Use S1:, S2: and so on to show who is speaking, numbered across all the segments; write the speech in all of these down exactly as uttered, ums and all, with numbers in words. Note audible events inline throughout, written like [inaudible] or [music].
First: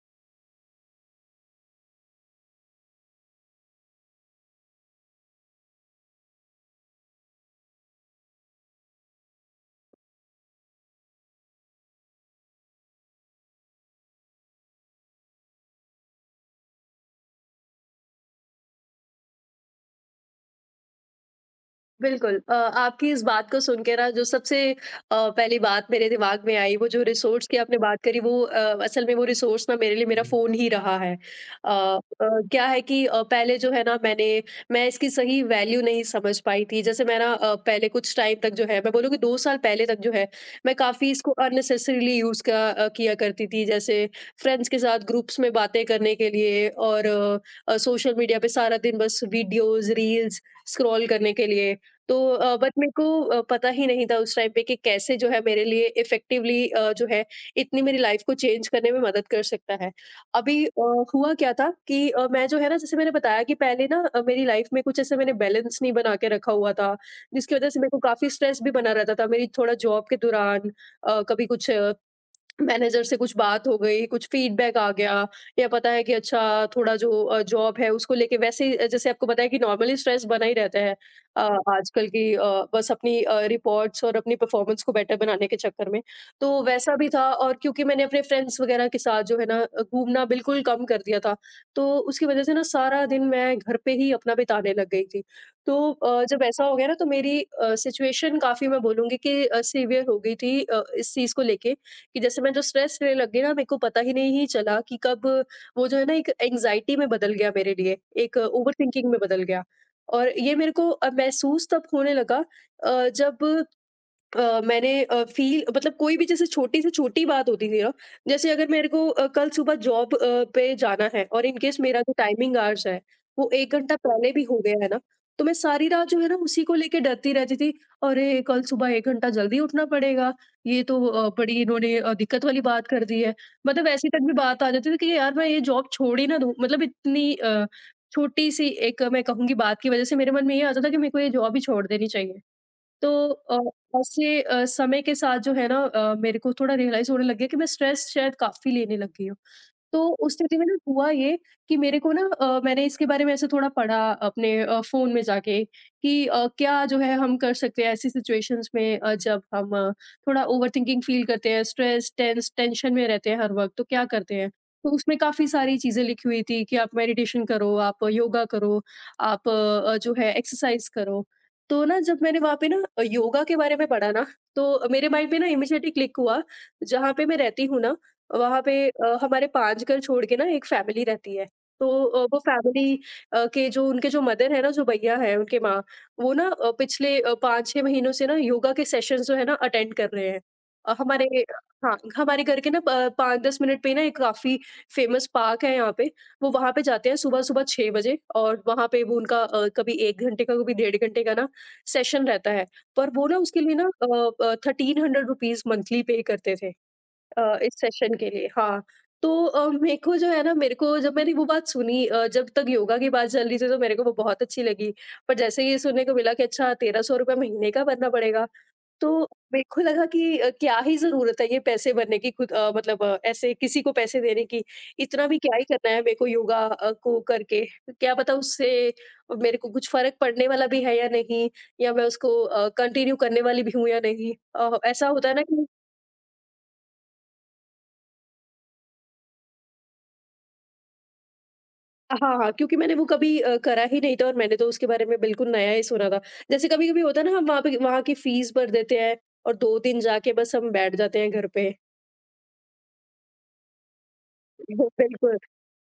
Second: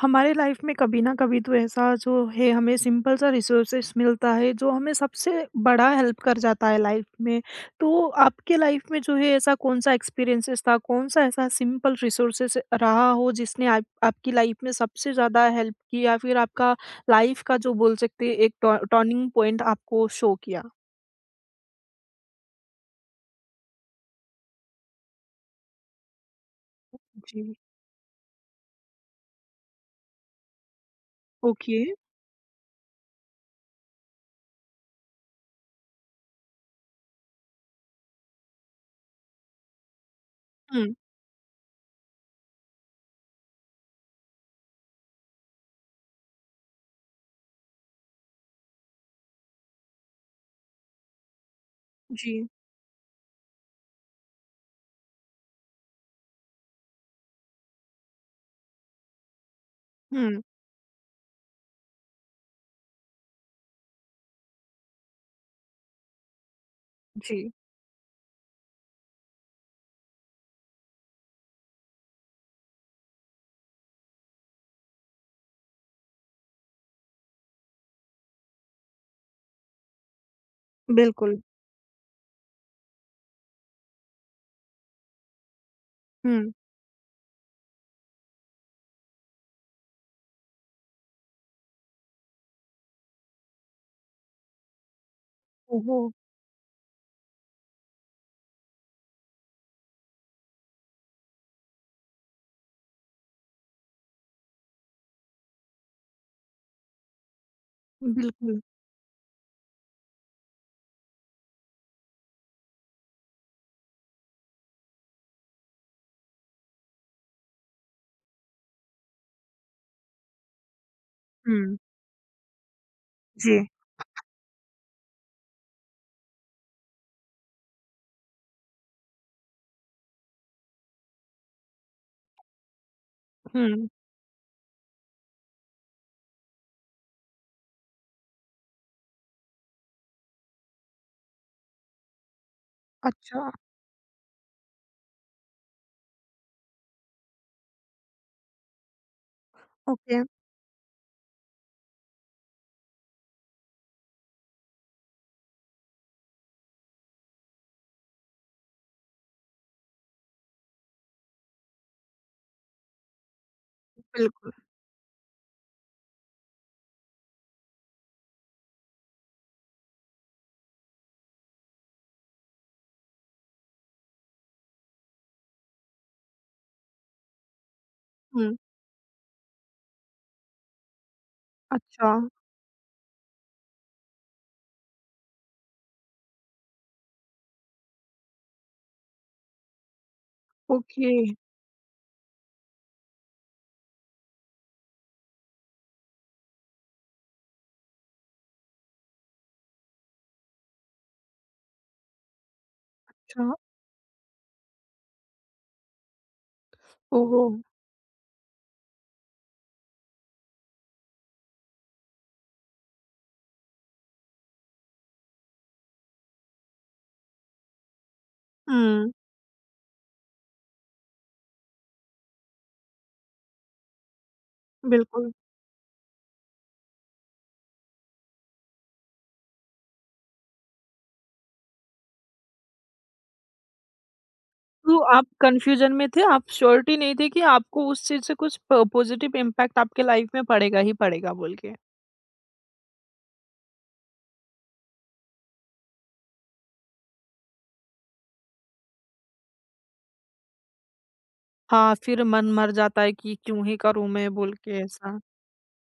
S1: हमारे लाइफ में कभी ना कभी तो ऐसा जो है हमें सिंपल सा रिसोर्सेस मिलता है जो हमें सबसे बड़ा हेल्प कर जाता है लाइफ में। तो आपके लाइफ में जो है ऐसा कौन-सा एक्सपीरियंसेस था, कौन-सा ऐसा सिंपल रिसोर्सेस रहा हो जिसने आप आपकी लाइफ में सबसे ज़्यादा हेल्प की या फिर आपका लाइफ का जो बोल सकते हैं एक टॉ टर्निंग पॉइंट आपको शो किया?
S2: बिल्कुल। अ, आपकी इस बात को सुन के ना जो सबसे अ, पहली बात मेरे दिमाग में आई, वो जो
S1: जी,
S2: रिसोर्स की आपने बात करी वो अ, असल में वो रिसोर्स ना मेरे लिए मेरा हुँ। फ़ोन ही रहा है। अ
S1: ओके।
S2: अ, क्या है कि अ, पहले जो है ना मैंने मैं इसकी सही वैल्यू नहीं समझ पाई थी। जैसे मैं ना अ, पहले कुछ टाइम तक जो है, मैं बोलूँगी दो साल पहले तक जो है मैं
S1: हुँ,
S2: काफ़ी इसको अननेसेसरीली यूज़ का अ, किया करती थी। जैसे फ्रेंड्स के साथ ग्रुप्स में बातें करने के लिए और अ, सोशल मीडिया पे सारा दिन बस वीडियोज़, रील्स स्क्रॉल करने के लिए। तो
S1: जी,
S2: अ, बट मेरे को अ, पता ही नहीं था उस टाइम पे कि कैसे जो है मेरे लिए इफ़ेक्टिवली अ, जो है इतनी मेरी लाइफ़ को चेंज करने में मदद कर सकता है।
S1: हुँ,
S2: अभी अ, हुआ क्या था कि अ, मैं जो है ना, जैसे मैंने बताया कि पहले ना अ, मेरी लाइफ़ में कुछ ऐसे मैंने बैलेंस नहीं बना के रखा हुआ था,
S1: जी,
S2: जिसकी वज़ह से मेरे को काफ़ी स्ट्रेस भी बना रहता था। मेरी थोड़ा जॉब के दौरान अ, कभी कुछ मैनेजर से कुछ बात हो गई, कुछ फीडबैक आ गया, या पता है कि अच्छा थोड़ा जो अ, जॉब है उसको लेके वैसे ही, अ, जैसे आपको पता है कि नॉर्मली स्ट्रेस बना ही रहता है
S1: बिल्कुल,
S2: अ, आजकल की, अ, बस अपनी अ, रिपोर्ट्स और अपनी परफॉर्मेंस को बेटर बनाने के चक्कर में।
S1: हुँ।
S2: तो वैसा भी था, और क्योंकि मैंने अपने फ्रेंड्स वगैरह के साथ जो है ना अ, घूमना बिल्कुल कम कर दिया था, तो उसकी वजह से ना सारा दिन मैं घर पे ही अपना बिताने लग गई थी। तो
S1: ओहो!
S2: अ, जब ऐसा हो गया ना, तो मेरी अ, सिचुएशन काफ़ी, मैं बोलूँगी कि अ, सीवियर हो गई थी अ, इस चीज़ को लेके कि जैसे मैं जो स्ट्रेस लेने लग गई ना, मेरे को पता ही नहीं ही चला कि कब वो जो है ना एक एंग्जायटी में बदल गया मेरे लिए, एक
S1: बिल्कुल,
S2: ओवरथिंकिंग में बदल गया। और ये मेरे को अ, महसूस तब होने लगा अ, जब अ, मैंने अ, फ़ील मतलब कोई भी जैसे छोटी से छोटी बात होती थी ना, जैसे अगर मेरे को अ, कल सुबह जॉब अ, पे जाना है और इन
S1: हुँ,
S2: केस मेरा जो टाइमिंग आवर्स है, वो
S1: जी,
S2: एक घंटा पहले भी हो गया है ना, तो मैं सारी रात जो है ना उसी को लेके डरती रहती थी। अरे! कल सुबह एक घंटा जल्दी उठना पड़ेगा, ये तो अ, बड़ी इन्होंने अ, दिक्कत वाली बात कर दी है। मतलब
S1: हुँ,
S2: ऐसी तक भी बात आ जाती थी कि यार मैं ये जॉब छोड़ ही ना दूँ। मतलब इतनी अ, छोटी-सी एक अ, मैं कहूँगी बात की वज़ह से मेरे मन में ये आता था कि मेरे को ये जॉब ही छोड़ देनी चाहिए। तो
S1: अच्छा।
S2: अ, ऐसे अ, समय के साथ जो है ना अ, मेरे को थोड़ा रियलाइज़ होने लग गया कि मैं स्ट्रेस शायद काफ़ी लेने लग गई हूँ। तो
S1: ओके,
S2: उस स्थिति में ना हुआ ये कि मेरे को ना अ, मैंने इसके बारे में ऐसे थोड़ा पढ़ा अपने अ, फ़ोन में जाके कि अ, क्या जो है हम कर सकते हैं ऐसी सिचुएशंस में, अ, जब हम अ, थोड़ा ओवरथिंकिंग फ़ील करते हैं, स्ट्रेस, टेंस टेंशन में रहते हैं हर वक़्त, तो क्या करते हैं?
S1: बिल्कुल।
S2: तो उसमें काफ़ी सारी चीज़ें लिखी हुई थी कि आप मेडिटेशन करो, आप योगा करो, आप अ, जो है एक्सरसाइज़ करो। तो ना जब मैंने वहाँ पे ना अ, योगा के बारे में पढ़ा ना, तो मेरे माइंड पे ना इमीडिएटली क्लिक हुआ। जहाँ पे मैं रहती हूँ ना
S1: हुँ,
S2: वहाँ पे अ, हमारे पाँच घर छोड़ के ना एक फैमिली रहती है। तो
S1: अच्छा,
S2: अ, वो फैमिली अ, के जो, उनके जो मदर है ना, जो भैया हैं, उनके माँ, वो ना अ, पिछले अ, पाँच-छह महीनों से ना योगा के सेशंस जो है ना अटेंड कर रहे हैं। अ,
S1: ओके,
S2: हमारे हाँ, हमारे घर के ना प पाँच-दस मिनट पे ही ना एक काफ़ी फेमस पार्क है यहाँ पे। वो वहाँ पे जाते हैं सुबह-सुबह छह बजे, और वहाँ पे वो उनका अ, कभी एक घंटे का, कभी डेढ़ घंटे का ना सेशन रहता है। पर वो ना
S1: अच्छा,
S2: उसके लिए ना अ, अ, ₹तेरह सौ रुपए मंथली पे करते थे। अ,
S1: ओहो!
S2: इस सेशन के लिए हाँ। तो अ, मेरे को जो है ना मेरे को जब मैंने वो बात सुनी, अ, जब तक योगा की बात चल रही थी तो मेरे को वो बहुत अच्छी लगी। पर जैसे ही ये सुनने को मिला कि अच्छा ₹तेरह सौ रुपए महीने का भरना पड़ेगा,
S1: हुँ,
S2: तो मेरे को लगा कि अ, क्या ही ज़रूरत है ये पैसे भरने की खुद, अ, मतलब अ, ऐसे किसी को पैसे देने की। इतना
S1: बिल्कुल।
S2: भी क्या ही करना है मेरे को योगा अ, को करके। क्या पता उससे मेरे को कुछ फ़र्क पड़ने वाला भी है या नहीं, या मैं उसको अ, कंटिन्यू करने वाली भी हूँ या नहीं। अ,
S1: तो
S2: ऐसा
S1: आप
S2: होता है ना कि
S1: कन्फ्यूज़न में थे, आप श्योरिटी नहीं थे कि आपको उस चीज़ से कुछ प पॉज़िटिव इम्पैक्ट आपके लाइफ़ में पड़ेगा ही पड़ेगा बोल के।
S2: हाँ, हाँ, क्योंकि मैंने वो कभी अ, करा ही नहीं था और मैंने तो उसके बारे में बिल्कुल नया ही सुना था। जैसे कभी-कभी होता है ना, हम वहाँ पे वहाँ की फीस भर देते हैं और दो दिन जाके बस हम बैठ जाते हैं घर पे।
S1: हाँ, फिर मन मर जाता है कि क्यों ही करूँ मैं बोल के
S2: [laughs]
S1: ऐसा।
S2: बिल्कुल।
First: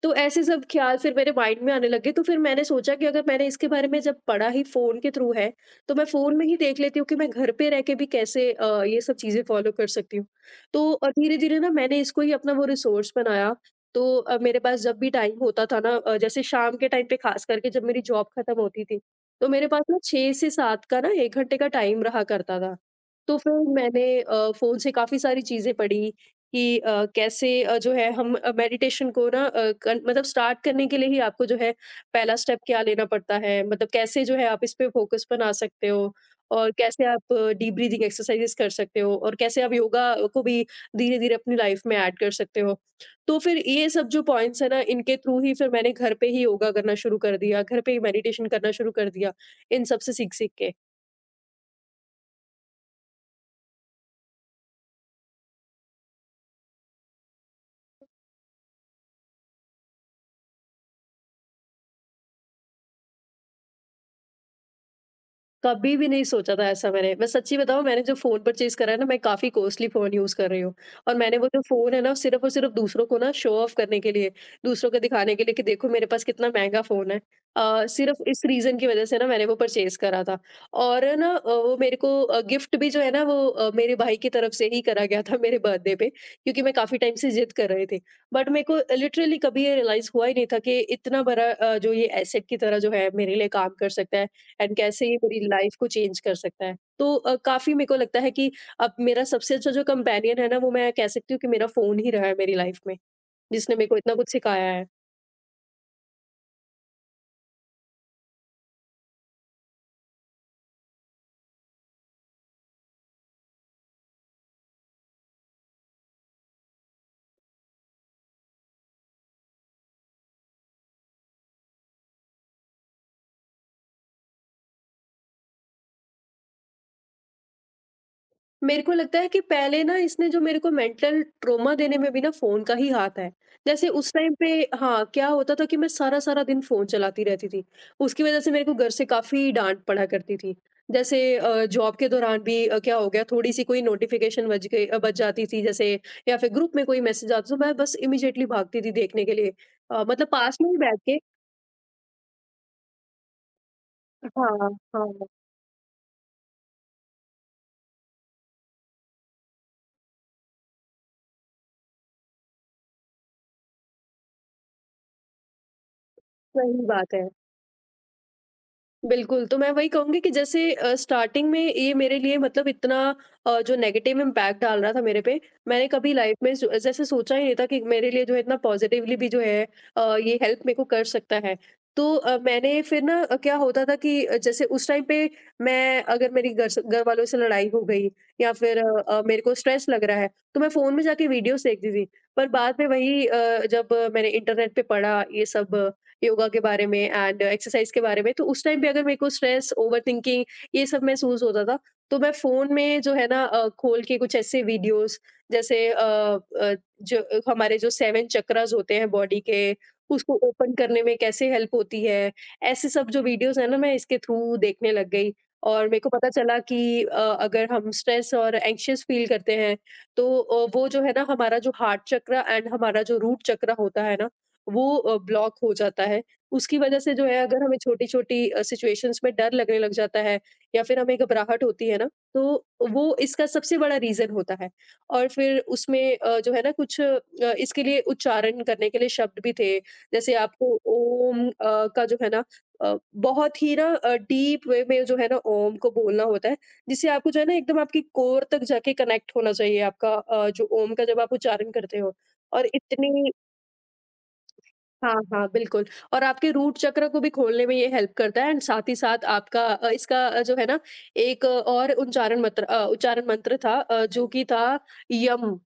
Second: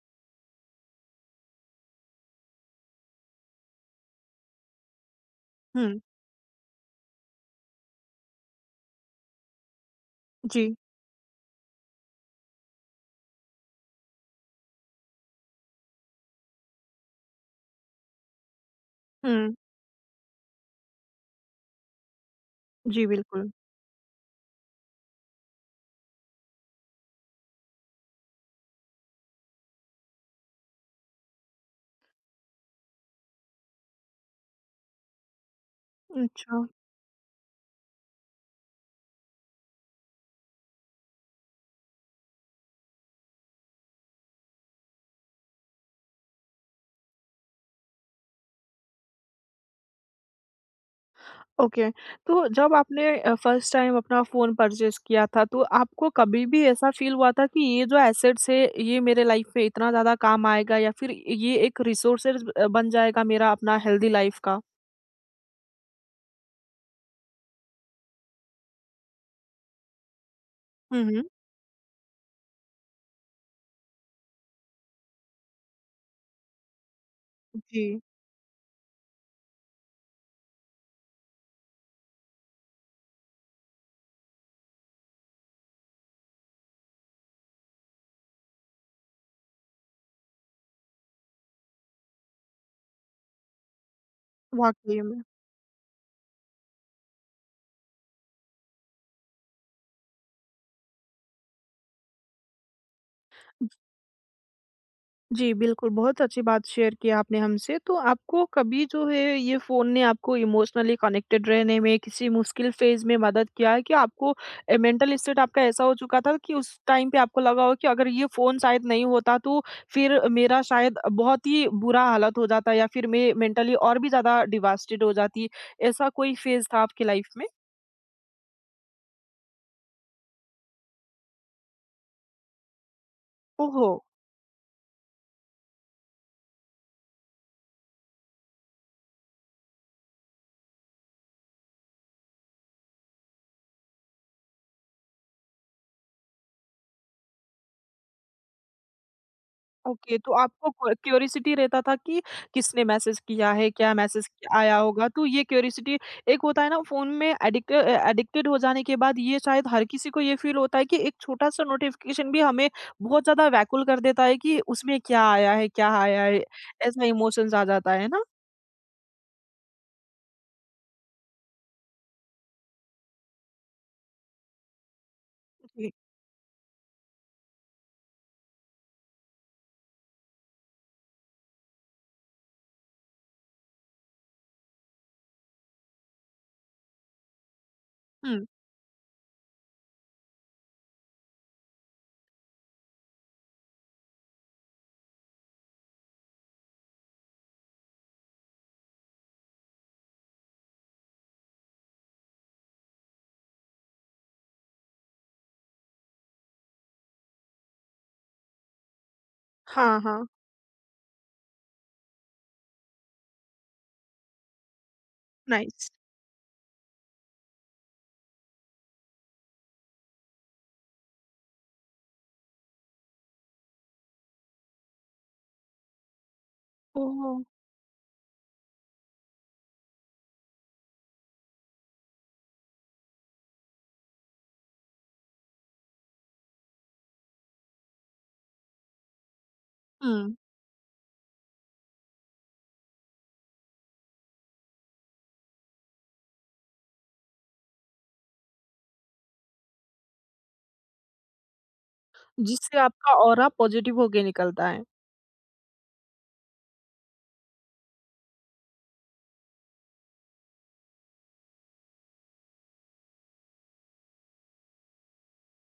S2: तो ऐसे सब ख़्याल फिर मेरे माइंड में आने लगे, तो फिर मैंने सोचा कि अगर मैंने इसके बारे में जब पढ़ा ही फ़ोन के थ्रू है, तो
S1: हुँ,
S2: मैं फ़ोन में ही देख लेती हूँ कि मैं घर पे रह के भी कैसे अ, ये सब चीज़ें फ़ॉलो कर सकती हूँ।
S1: जी।
S2: तो अ, धीरे-धीरे ना मैंने इसको ही अपना वो रिसोर्स बनाया। तो अ, मेरे पास जब भी टाइम होता था ना, अ, जैसे शाम के टाइम पे ख़ास करके जब मेरी जॉब ख़त्म होती थी, तो
S1: हुँ,
S2: मेरे पास ना छह से सात का ना एक घंटे का टाइम रहा करता था।
S1: जी,
S2: तो
S1: बिल्कुल।
S2: फिर मैंने अ, फ़ोन से काफ़ी सारी चीज़ें पढ़ी कि अ, कैसे अ, जो है हम अ, मेडिटेशन को ना अ, कन- मतलब स्टार्ट करने के लिए ही आपको जो है पहला स्टेप क्या लेना पड़ता है, मतलब कैसे जो है आप इस पे फोकस बना सकते हो,
S1: अच्छा।
S2: और कैसे आप डीप ब्रीदिंग एक्सरसाइजेस कर सकते हो, और कैसे आप योगा को भी धीरे धीरे अपनी लाइफ में ऐड कर सकते हो। तो फिर ये सब जो पॉइंट्स है ना, इनके थ्रू ही फिर मैंने घर पे ही योगा करना शुरू कर दिया, घर पे ही मेडिटेशन करना शुरू कर दिया, इन सब से सीख सीख के।
S1: ओके, तो जब आपने अ, फर्स्ट टाइम अपना फ़ोन परचेज़ किया था, तो आपको कभी भी ऐसा फ़ील हुआ था कि ये जो एसेट्स है, ये मेरे लाइफ़ में इतना ज़्यादा काम आएगा या फिर ये एक रिसोर्सेज़ अ, बन जाएगा मेरा अपना हेल्दी लाइफ़ का?
S2: कभी भी नहीं सोचा था ऐसा मैंने। मैं सच्ची बताऊँ, मैंने जो फ़ोन परचेज़ करा है ना, मैं काफ़ी कॉस्टली फ़ोन यूज़ कर रही हूँ,
S1: हुँ,
S2: और
S1: हुँ।
S2: मैंने वो जो फ़ोन है ना सिर्फ़ और सिर्फ़ दूसरों को ना शो ऑफ करने के लिए, दूसरों को दिखाने के लिए कि देखो मेरे पास कितना महँगा फ़ोन है। अ,
S1: जी,
S2: सिर्फ़ इस रीज़न की वज़ह से ना मैंने वो परचेज़ करा था, और है ना, अ, वो मेरे को अ, गिफ्ट भी जो है ना, वो अ, मेरे भाई की तरफ से ही करा गया था [laughs] मेरे बर्थडे पे, क्योंकि मैं काफ़ी टाइम से ज़िद कर रही थी। बट मेरे को लिटरली कभी ये रियलाइज़ हुआ ही नहीं था कि इतना बड़ा अ, जो ये एसेट की तरह जो है मेरे लिए काम कर सकता है, एंड
S1: वाक़ई
S2: कैसे ये
S1: में।
S2: मेरी लाइफ को चेंज कर सकता है। तो अ, काफ़ी मेरे को लगता है कि अब मेरा सबसे अच्छा जो कंपेनियन है ना, वो मैं कह सकती हूँ कि मेरा फ़ोन ही रहा है मेरी लाइफ में, जिसने मेरे को इतना कुछ सिखाया है।
S1: जी, बिल्कुल, बहुत अच्छी बात शेयर की आपने हमसे। तो आपको कभी जो है ये फ़ोन ने आपको इमोशनली कनेक्टेड रहने में, किसी मुश्किल फ़ेज़ में मदद किया है? क्या आपको अ, मेंटल स्टेट आपका ऐसा हो चुका था कि उस टाइम पे आपको लगा हो कि अगर ये फ़ोन शायद नहीं होता तो फिर मेरा शायद बहुत ही बुरा हालत हो जाता या फिर मैं मेंटली और भी ज़्यादा डिवास्टेड हो जाती। ऐसा कोई फ़ेज़ था आपकी लाइफ़ में?
S2: मेरे को लगता है कि पहले ना इसने जो मेरे को मेंटल ट्रॉमा देने में भी ना फ़ोन का ही हाथ है। जैसे
S1: ओहो!
S2: उस टाइम पे हाँ, क्या होता था कि मैं सारा-सारा दिन फ़ोन चलाती रहती थी। उसकी वज़ह से मेरे को घर से काफ़ी डाँट पड़ा करती थी। जैसे अ, जॉब के दौरान भी अ, क्या हो गया, थोड़ी-सी कोई नोटिफ़िकेशन बज गई अ, बज जाती थी, जैसे या फिर ग्रुप में कोई मैसेज आता था, तो मैं बस इमीडिएटली भागती थी देखने के लिए। अ,
S1: ओके,
S2: मतलब
S1: तो
S2: पास में
S1: आपको
S2: ही
S1: क्व
S2: बैठ के
S1: क्यूरिसिटी रहता था कि किसने मैसेज किया है, क्या मैसेज
S2: हाँ,
S1: आया होगा?
S2: हाँ,
S1: तो ये क्यूरिसिटी एक होता है ना फ़ोन में एडिक्ट अ, एडिक्टेड हो जाने के बाद ये शायद हर किसी को ये फ़ील होता है कि एक छोटा-सा नोटिफ़िकेशन भी हमें बहुत ज़्यादा व्याकुल कर देता है कि उसमें क्या आया है, क्या आया है?
S2: सही
S1: ऐसा
S2: बात है।
S1: इमोशंस आ जाता है ना?
S2: बिल्कुल, तो मैं वही कहूँगी कि जैसे अ, स्टार्टिंग में ये मेरे लिए मतलब इतना अ, जो नेगेटिव इम्पैक्ट डाल रहा था मेरे पे, मैंने
S1: जी।
S2: कभी लाइफ़ में ज जैसे सोचा ही नहीं था कि मेरे लिए जो है इतना पॉज़िटिवली भी जो है अ, ये हेल्प मेरे को कर सकता है। तो अ, मैंने फिर ना अ, क्या होता था कि अ, जैसे उस टाइम पे मैं अगर मेरी घर स घर वालों से लड़ाई हो गई,
S1: हुँ।
S2: या फिर अ अ, मेरे को स्ट्रेस लग रहा है, तो मैं फ़ोन में जाके वीडियोज़ देखती थी। पर बाद में वही, अ, जब मैंने इंटरनेट पे पढ़ा ये सब योगा के बारे में एंड एक्सरसाइज के बारे में, तो उस टाइम पे अगर मेरे को स्ट्रेस, ओवरथिंकिंग, ये सब महसूस होता था। तो मैं फ़ोन में जो है ना अ, खोल के कुछ ऐसे वीडियोज़ जैसे अ अ, जो हमारे जो सात चक्रास होते हैं बॉडी के,
S1: हाँ, हाँ।
S2: उसको ओपन करने में कैसे हेल्प होती है, ऐसे सब जो वीडियोज़ हैं ना मैं इसके थ्रू देखने लग गई। और
S1: नाइस।
S2: मेरे को पता चला कि अ, अगर हम स्ट्रेस और एंग्ज़ियस फ़ील करते हैं, तो अ, वो जो है ना हमारा जो हार्ट चक्र एंड हमारा जो रूट चक्र होता है ना वो अ, ब्लॉक हो जाता है। उसकी वजह से जो है
S1: ओह!
S2: अगर हमें छोटी-छोटी अ, सिचुएशंस में डर लगने लग जाता है या फिर हमें घबराहट होती है ना, तो वो इसका सबसे बड़ा रीज़न होता है। और फिर उसमें अ, जो है ना कुछ अ, इसके लिए उच्चारण करने के लिए शब्द भी थे। जैसे
S1: हुँ,
S2: आपको ओम अ, का जो है ना अ, बहुत ही ना अ, डीप वे में जो है ना ओम को बोलना होता है, जिससे आपको जो है ना एकदम आपकी कोर तक जाके कनेक्ट होना चाहिए आपका अ, जो ओम का जब आप उच्चारण करते हो। और
S1: जिससे आपका
S2: इतनी
S1: ऑरा पॉज़िटिव होके निकलता है।
S2: हाँ, हाँ, बिल्कुल, और आपके रूट चक्र को भी खोलने में ये हेल्प करता है एंड साथ ही साथ आपका अ, इसका अ, जो है ना एक अ, और उच्चारण मंत्र अ, उच्चारण मंत्र था अ, जो कि था यम।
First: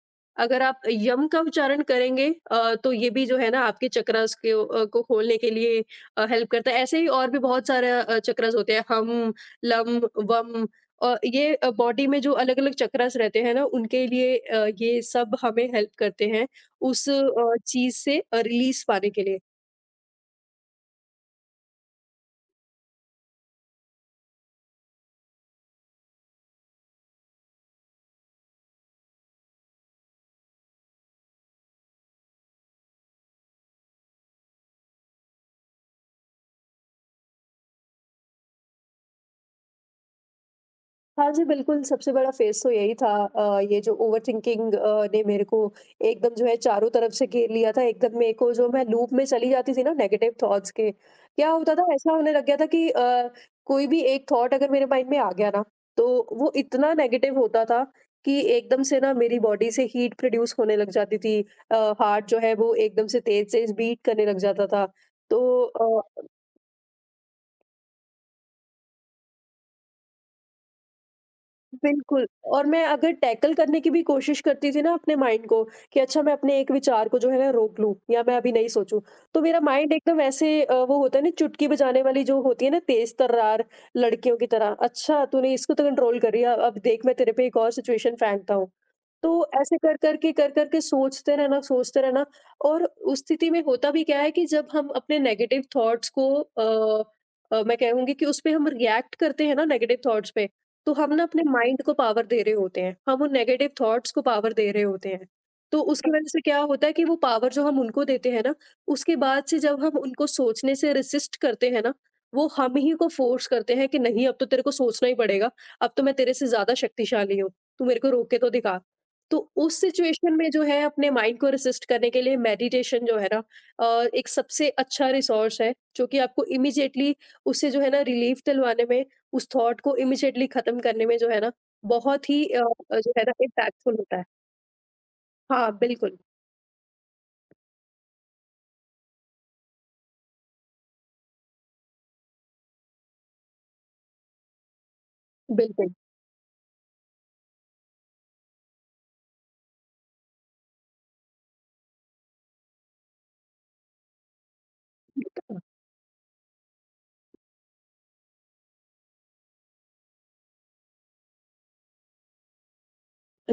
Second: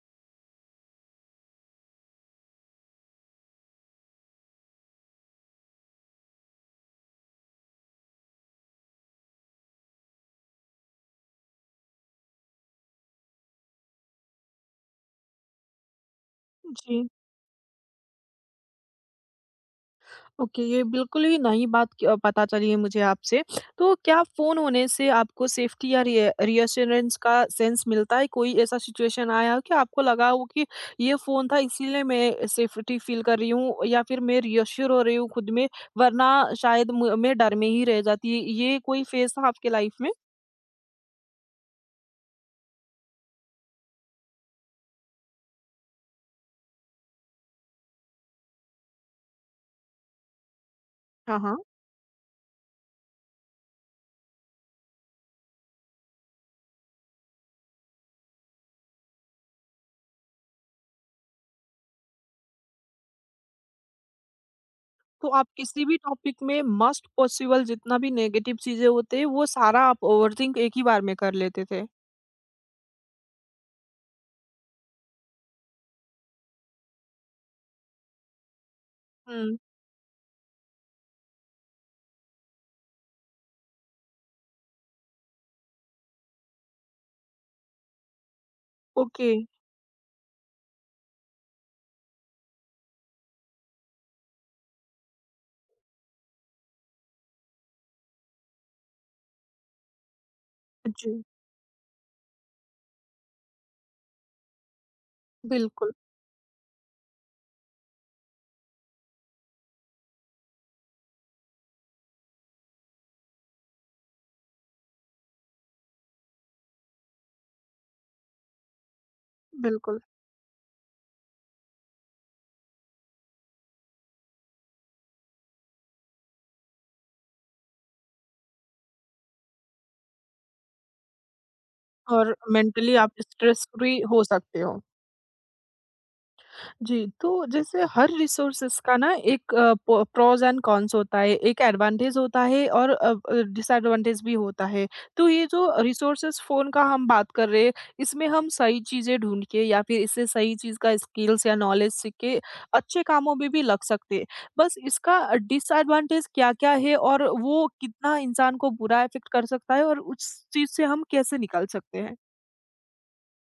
S2: अगर आप यम का उच्चारण करेंगे अ, तो ये भी जो है ना आपके चक्रस के अ, को खोलने के लिए अ, हेल्प करता है। ऐसे ही और भी बहुत सारे अ, चक्रस होते हैं हम, लम, वम, और ये अ, बॉडी में जो अलग-अलग चक्रस रहते हैं ना उनके लिए अ, ये सब हमें हेल्प करते हैं। उस
S1: जी।
S2: अ, चीज़ से अ, रिलीज़ पाने के लिए।
S1: ओके, ये बिल्कुल ही नई बात क पता चली है मुझे आपसे। तो क्या फ़ोन होने से आपको सेफ्टी या रिए रिएश्योरेंस का सेंस मिलता है? कोई ऐसा सिचुएशन आया हो कि आपको लगा हो कि ये फ़ोन था इसीलिए मैं सेफ्टी फ़ील कर रही हूँ या फिर मैं रिएश्योर हो रही हूँ खुद में, वरना शायद म मैं डर में ही रह जाती। ये कोई फ़ेज़ था आपके लाइफ़ में?
S2: हाँ जी, बिल्कुल, सबसे बड़ा फ़ेस तो यही था। अ, ये जो ओवरथिंकिंग अ, ने मेरे को एकदम जो है चारों तरफ से घेर लिया था, एकदम मेरे को जो मैं लूप में चली जाती थी ना नेगेटिव थॉट्स के।
S1: हाँ,
S2: क्या
S1: हाँ।
S2: होता था ऐसा होने लग गया था कि अ, कोई भी एक थॉट अगर मेरे माइंड में आ गया ना, तो वो इतना नेगेटिव होता था कि एकदम से ना मेरी बॉडी से हीट प्रोड्यूस होने लग जाती थी। अ, हार्ट जो है वो एकदम से तेज़-तेज़ बीट करने लग जाता था।
S1: तो आप किसी भी
S2: तो अ
S1: टॉपिक में मस्ट पॉसिबल जितना भी नेगेटिव चीज़ें होते हैं, वो सारा आप ओवरथिंक एक ही बार में कर लेते थे?
S2: बिल्कुल, और मैं अगर टैकल करने की भी कोशिश करती थी ना अपने माइंड को कि अच्छा मैं अपने एक विचार को जो है ना रोक लूँ या मैं अभी नहीं सोचूँ, तो
S1: हुँ,
S2: मेरा माइंड एकदम ऐसे अ, वो होता है ना चुटकी बजाने वाली जो होती है ना तेज़-तर्रार लड़कियों की तरह, अच्छा तूने इसको तो कंट्रोल कर रही है, अब देख मैं तेरे पे एक और सिचुएशन फेंकता हूँ। तो
S1: ओके।
S2: ऐसे कर कर के, कर कर के सोचते रहना, सोचते रहना, और उस स्थिति में होता भी क्या है कि जब हम अपने नेगेटिव थॉट्स को अ अ, मैं कहूँगी कि उसपे हम रिएक्ट करते हैं ना नेगेटिव थॉट्स पे, तो हम ना
S1: जी,
S2: अपने माइंड को पावर दे रहे होते हैं। हम उन नेगेटिव थॉट्स को पावर दे रहे होते हैं। तो
S1: बिल्कुल।
S2: उसकी वजह से क्या होता है कि वो पावर जो हम उनको देते हैं ना, उसके बाद से जब हम उनको सोचने से रेसिस्ट करते हैं ना, वो हम ही को फ़ोर्स करते हैं कि नहीं अब तो तेरे को सोचना ही पड़ेगा। अब तो मैं तेरे से ज़्यादा शक्तिशाली हूँ। तू मेरे को रोक के तो दिखा। तो उस
S1: बिल्कुल।
S2: सिचुएशन में जो है अपने माइंड को रेसिस्ट करने के लिए मेडिटेशन जो है ना अ, एक सबसे अच्छा रिसोर्स है जो कि आपको इमिजिएटली उससे जो है ना रिलीफ दिलवाने में, उस थॉट को इमिजिएटली खत्म करने में जो है ना बहुत
S1: और
S2: ही अ,
S1: मेंटली
S2: जो
S1: आप
S2: है ना
S1: स्ट्रेस
S2: इम्पैक्टफुल
S1: फ्री
S2: होता
S1: हो
S2: है।
S1: सकते हो।
S2: हाँ, बिल्कुल,
S1: जी, तो जैसे हर रिसोर्सेस का ना एक अ, प प्रोस एंड कॉन्स होता है, एक एडवांटेज होता है और अ अ, डिसएडवांटेज भी होता है। तो ये जो रिसोर्सेस फ़ोन का हम बात कर रहे हैं, इसमें हम सही चीज़ें ढूँढ के या फिर इससे सही चीज़ का स्किल्स या नॉलेज सीख के अच्छे कामों में भी लग सकते हैं। बस इसका अ,
S2: बिल्कुल।
S1: डिसएडवांटेज क्या-क्या है और वो कितना इंसान को बुरा इफ़ेक्ट कर सकता है और उस चीज़ से हम कैसे निकल सकते हैं?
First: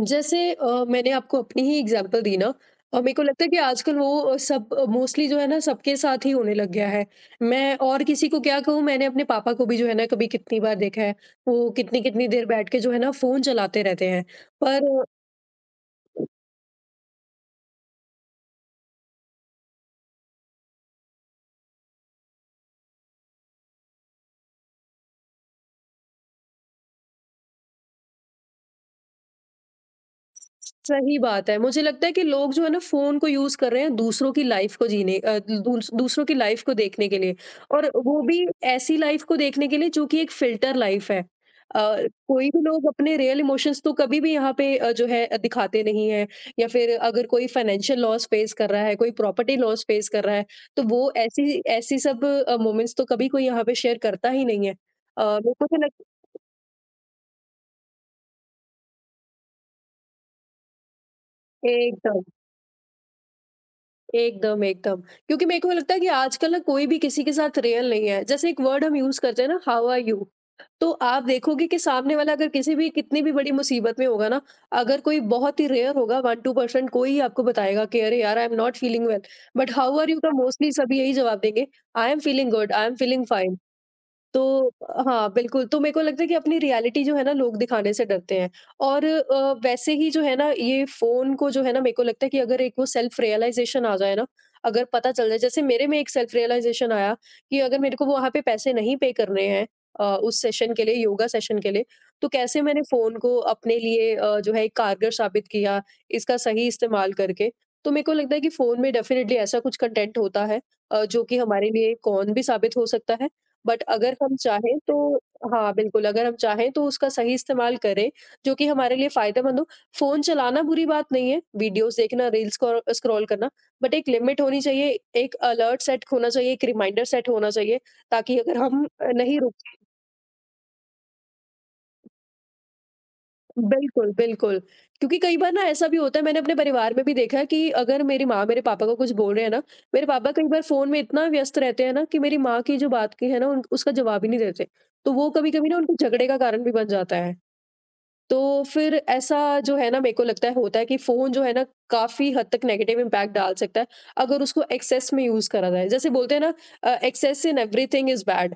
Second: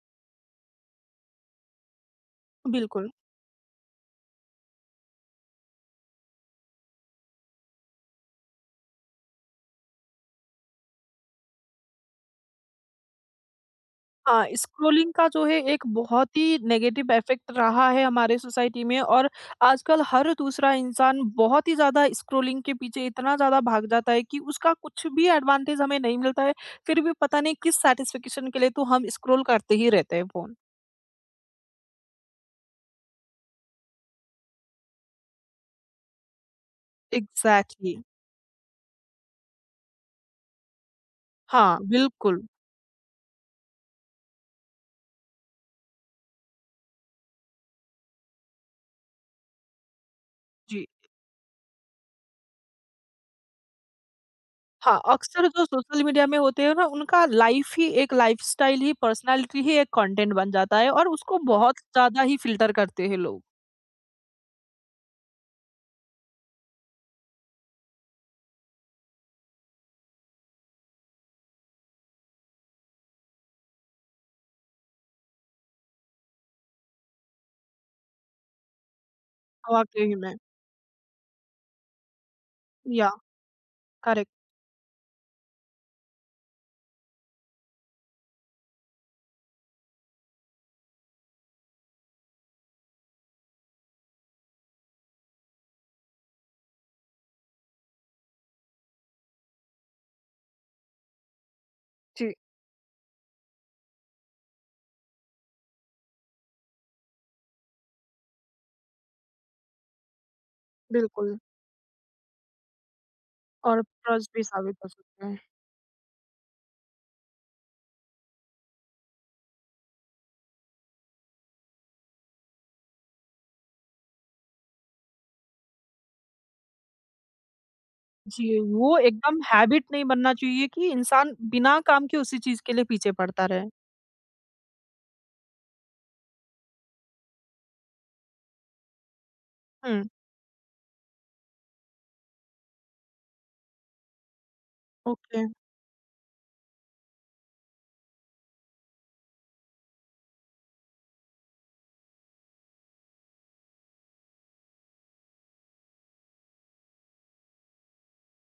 S2: जैसे अ, मैंने आपको अपनी ही एग्जांपल दी ना, और
S1: बिल्कुल।
S2: मेरे को लगता है कि आजकल वो अ, सब मोस्टली जो है ना सबके साथ ही होने लग गया है। मैं और किसी को क्या कहूँ, मैंने अपने पापा को भी जो है ना कभी कितनी बार देखा है, वो कितनी-कितनी देर बैठ के जो है ना फ़ोन चलाते रहते हैं।
S1: हाँ,
S2: पर
S1: स्क्रोलिंग का जो है एक बहुत ही नेगेटिव इफेक्ट रहा है हमारे सोसाइटी में और आजकल हर दूसरा इंसान बहुत ही ज़्यादा स्क्रोलिंग के पीछे इतना ज़्यादा भाग जाता है कि उसका कुछ भी एडवांटेज हमें नहीं मिलता है, फिर भी पता नहीं किस सैटिस्फैक्शन के लिए तो हम स्क्रोल करते ही रहते हैं फ़ोन।
S2: सही बात है। मुझे लगता है कि लोग जो है ना फ़ोन को यूज़ कर रहे हैं दूसरों की लाइफ़ को जीने अ, दूस दूसरों की लाइफ़ को देखने के लिए, और
S1: एग्ज़ैक्टली।
S2: वो भी ऐसी लाइफ़ को देखने के लिए जो कि एक फ़िल्टर लाइफ़ है। अ,
S1: हाँ, बिल्कुल।
S2: कोई भी लोग अपने रियल इमोशंस तो कभी भी यहाँ पे अ, जो है अ, दिखाते नहीं हैं, या फिर अगर कोई फ़ाइनेंशियल लॉस फ़ेस कर रहा है, कोई प्रॉपर्टी लॉस फ़ेस कर रहा है, तो
S1: जी।
S2: वो ऐसी ऐसी सब अ, मोमेंट्स तो कभी कोई यहाँ पे शेयर करता ही नहीं है।
S1: हाँ,
S2: अ,
S1: अक्सर जो
S2: मुझे लग
S1: सोशल मीडिया में होते हैं ना उनका लाइफ़ ही एक लाइफ़स्टाइल ही, पर्सनैलिटी ही एक कंटेंट बन जाता है और उसको बहुत ज़्यादा
S2: एकदम।
S1: ही फ़िल्टर करते हैं लोग,
S2: एकदम, एकदम। क्योंकि मेरे को लगता है कि आजकल ना कोई भी किसी के साथ रियल नहीं है। जैसे एक वर्ड हम यूज़ करते हैं ना, हाउ आर यू? तो आप देखोगे कि सामने वाला अगर किसी भी कितनी भी बड़ी मुसीबत में होगा ना, अगर कोई बहुत ही रेयर होगा, वन टू परसेंट कोई ही आपको बताएगा कि अरे यार, I am not feeling well. But how are
S1: वाक़ई
S2: यू? का
S1: में।
S2: मोस्टली सभी यही जवाब देंगे, I am feeling good, I am
S1: या
S2: फीलिंग फाइन।
S1: करेक्ट,
S2: तो हाँ, बिल्कुल, तो मेरे को लगता है कि अपनी रियलिटी जो है ना लोग दिखाने से डरते हैं। और अ, वैसे ही जो है ना ये फ़ोन को जो है ना मेरे को लगता है कि अगर एक वो सेल्फ रियलाइज़ेशन आ जाए ना, अगर पता चल जाए, जैसे मेरे में एक सेल्फ रियलाइज़ेशन आया कि अगर मेरे को वहाँ पे पैसे नहीं पे करने हैं अ, उस सेशन के लिए, योगा सेशन के लिए, तो
S1: जी,
S2: कैसे मैंने फ़ोन को अपने लिए अ, जो है एक कारगर साबित किया, इसका सही इस्तेमाल करके। तो मेरे को लगता है कि फ़ोन में डेफ़िनिटली ऐसा कुछ कंटेंट होता है अ, जो
S1: बिल्कुल
S2: कि हमारे लिए कौन भी साबित हो सकता है। बट
S1: और
S2: अगर
S1: ट्रस्ट
S2: हम
S1: भी साबित
S2: चाहें
S1: हो
S2: तो,
S1: सकता है।
S2: हाँ, बिल्कुल, अगर हम चाहें तो उसका सही इस्तेमाल करें, जो कि हमारे लिए फ़ायदेमंद हो। फ़ोन चलाना बुरी बात नहीं है, वीडियोज़ देखना, रील्स स्क्रॉ स्क्रॉल करना, बट एक लिमिट होनी चाहिए, एक अलर्ट सेट होना चाहिए, एक रिमाइंडर सेट होना चाहिए, ताकि अगर
S1: जी,
S2: हम
S1: वो
S2: अ, नहीं
S1: एकदम
S2: रुक।
S1: हैबिट नहीं बनना चाहिए कि इंसान बिना काम के उसी चीज़ के लिए पीछे पड़ता रहे।
S2: बिल्कुल, बिल्कुल। क्योंकि कई बार ना ऐसा भी होता है, मैंने अपने परिवार में भी देखा है कि अगर मेरी माँ मेरे पापा को कुछ बोल रहे हैं ना,
S1: हुँ,
S2: मेरे पापा कई बार फ़ोन में इतना व्यस्त रहते हैं ना कि मेरी माँ की जो बात की है ना उन उसका जवाब ही नहीं देते। तो वो
S1: ओके।
S2: कभी-कभी ना उनके झगड़े का कारण भी बन जाता है। तो फिर ऐसा जो है ना मेरे को लगता है होता है कि फ़ोन जो है ना काफ़ी हद तक नेगेटिव इम्पैक्ट डाल सकता है, अगर उसको एक्सेस में यूज़ करा जाए। जैसे बोलते हैं ना, अ, "excess in everything is bad."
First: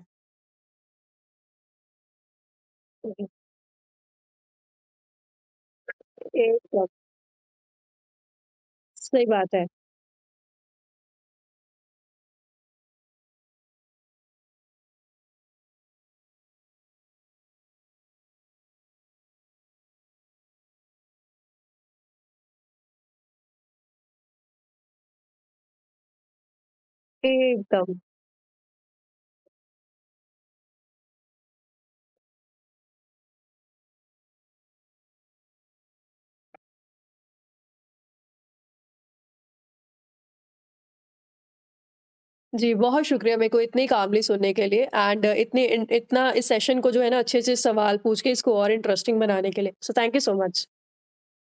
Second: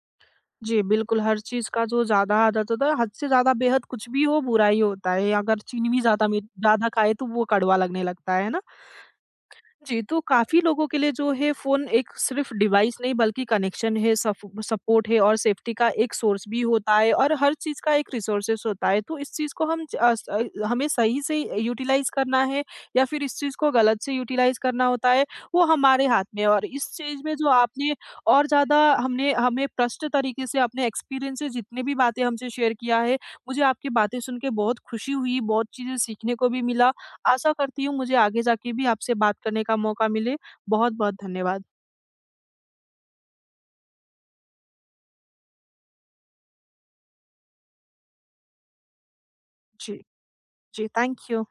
S1: जी, बिल्कुल हर चीज़ का जो ज़्यादा आदत होता है, हद से ज़्यादा बेहद कुछ भी हो बुरा ही होता है। अगर चीनी भी ज़्यादा में
S2: एकदम,
S1: ज़्यादा खाए तो वो कड़वा लगने लगता है, है ना?
S2: सही बात है।
S1: जी, तो काफ़ी लोगों के लिए जो है फ़ोन एक सिर्फ़ डिवाइस नहीं बल्कि कनेक्शन है, सफ सपोर्ट है और सेफ़्टी का एक सोर्स भी होता है और हर चीज़ का एक रिसोर्सेज़ होता है। तो इस चीज़ को हम ज अ, स अ, हमें सही से यूटिलाइज़ करना है या फिर इस चीज़ को गलत से यूटिलाइज़ करना होता है, वो हमारे हाथ में है और इस चीज़ में जो आपने
S2: एकदम।
S1: और ज़्यादा हमने हमें प्रष्ट तरीके से अपने एक्सपीरियंस से जितनी भी बातें हमसे शेयर किया है, मुझे आपकी बातें सुन के बहुत खुशी हुई, बहुत चीज़ें सीखने को भी मिला। आशा करती हूँ मुझे आगे जाके भी आपसे बात करने का मौका मिले। बहुत-बहुत धन्यवाद।
S2: जी, बहुत शुक्रिया मेरे को इतनी कामली सुनने के लिए एंड इतनी इन इतना इस सेशन को जो है ना अच्छे से सवाल पूछ के इसको और इंटरेस्टिंग बनाने के लिए। सो
S1: जी,
S2: थैंक यू सो मच।
S1: जी, थैंक यू।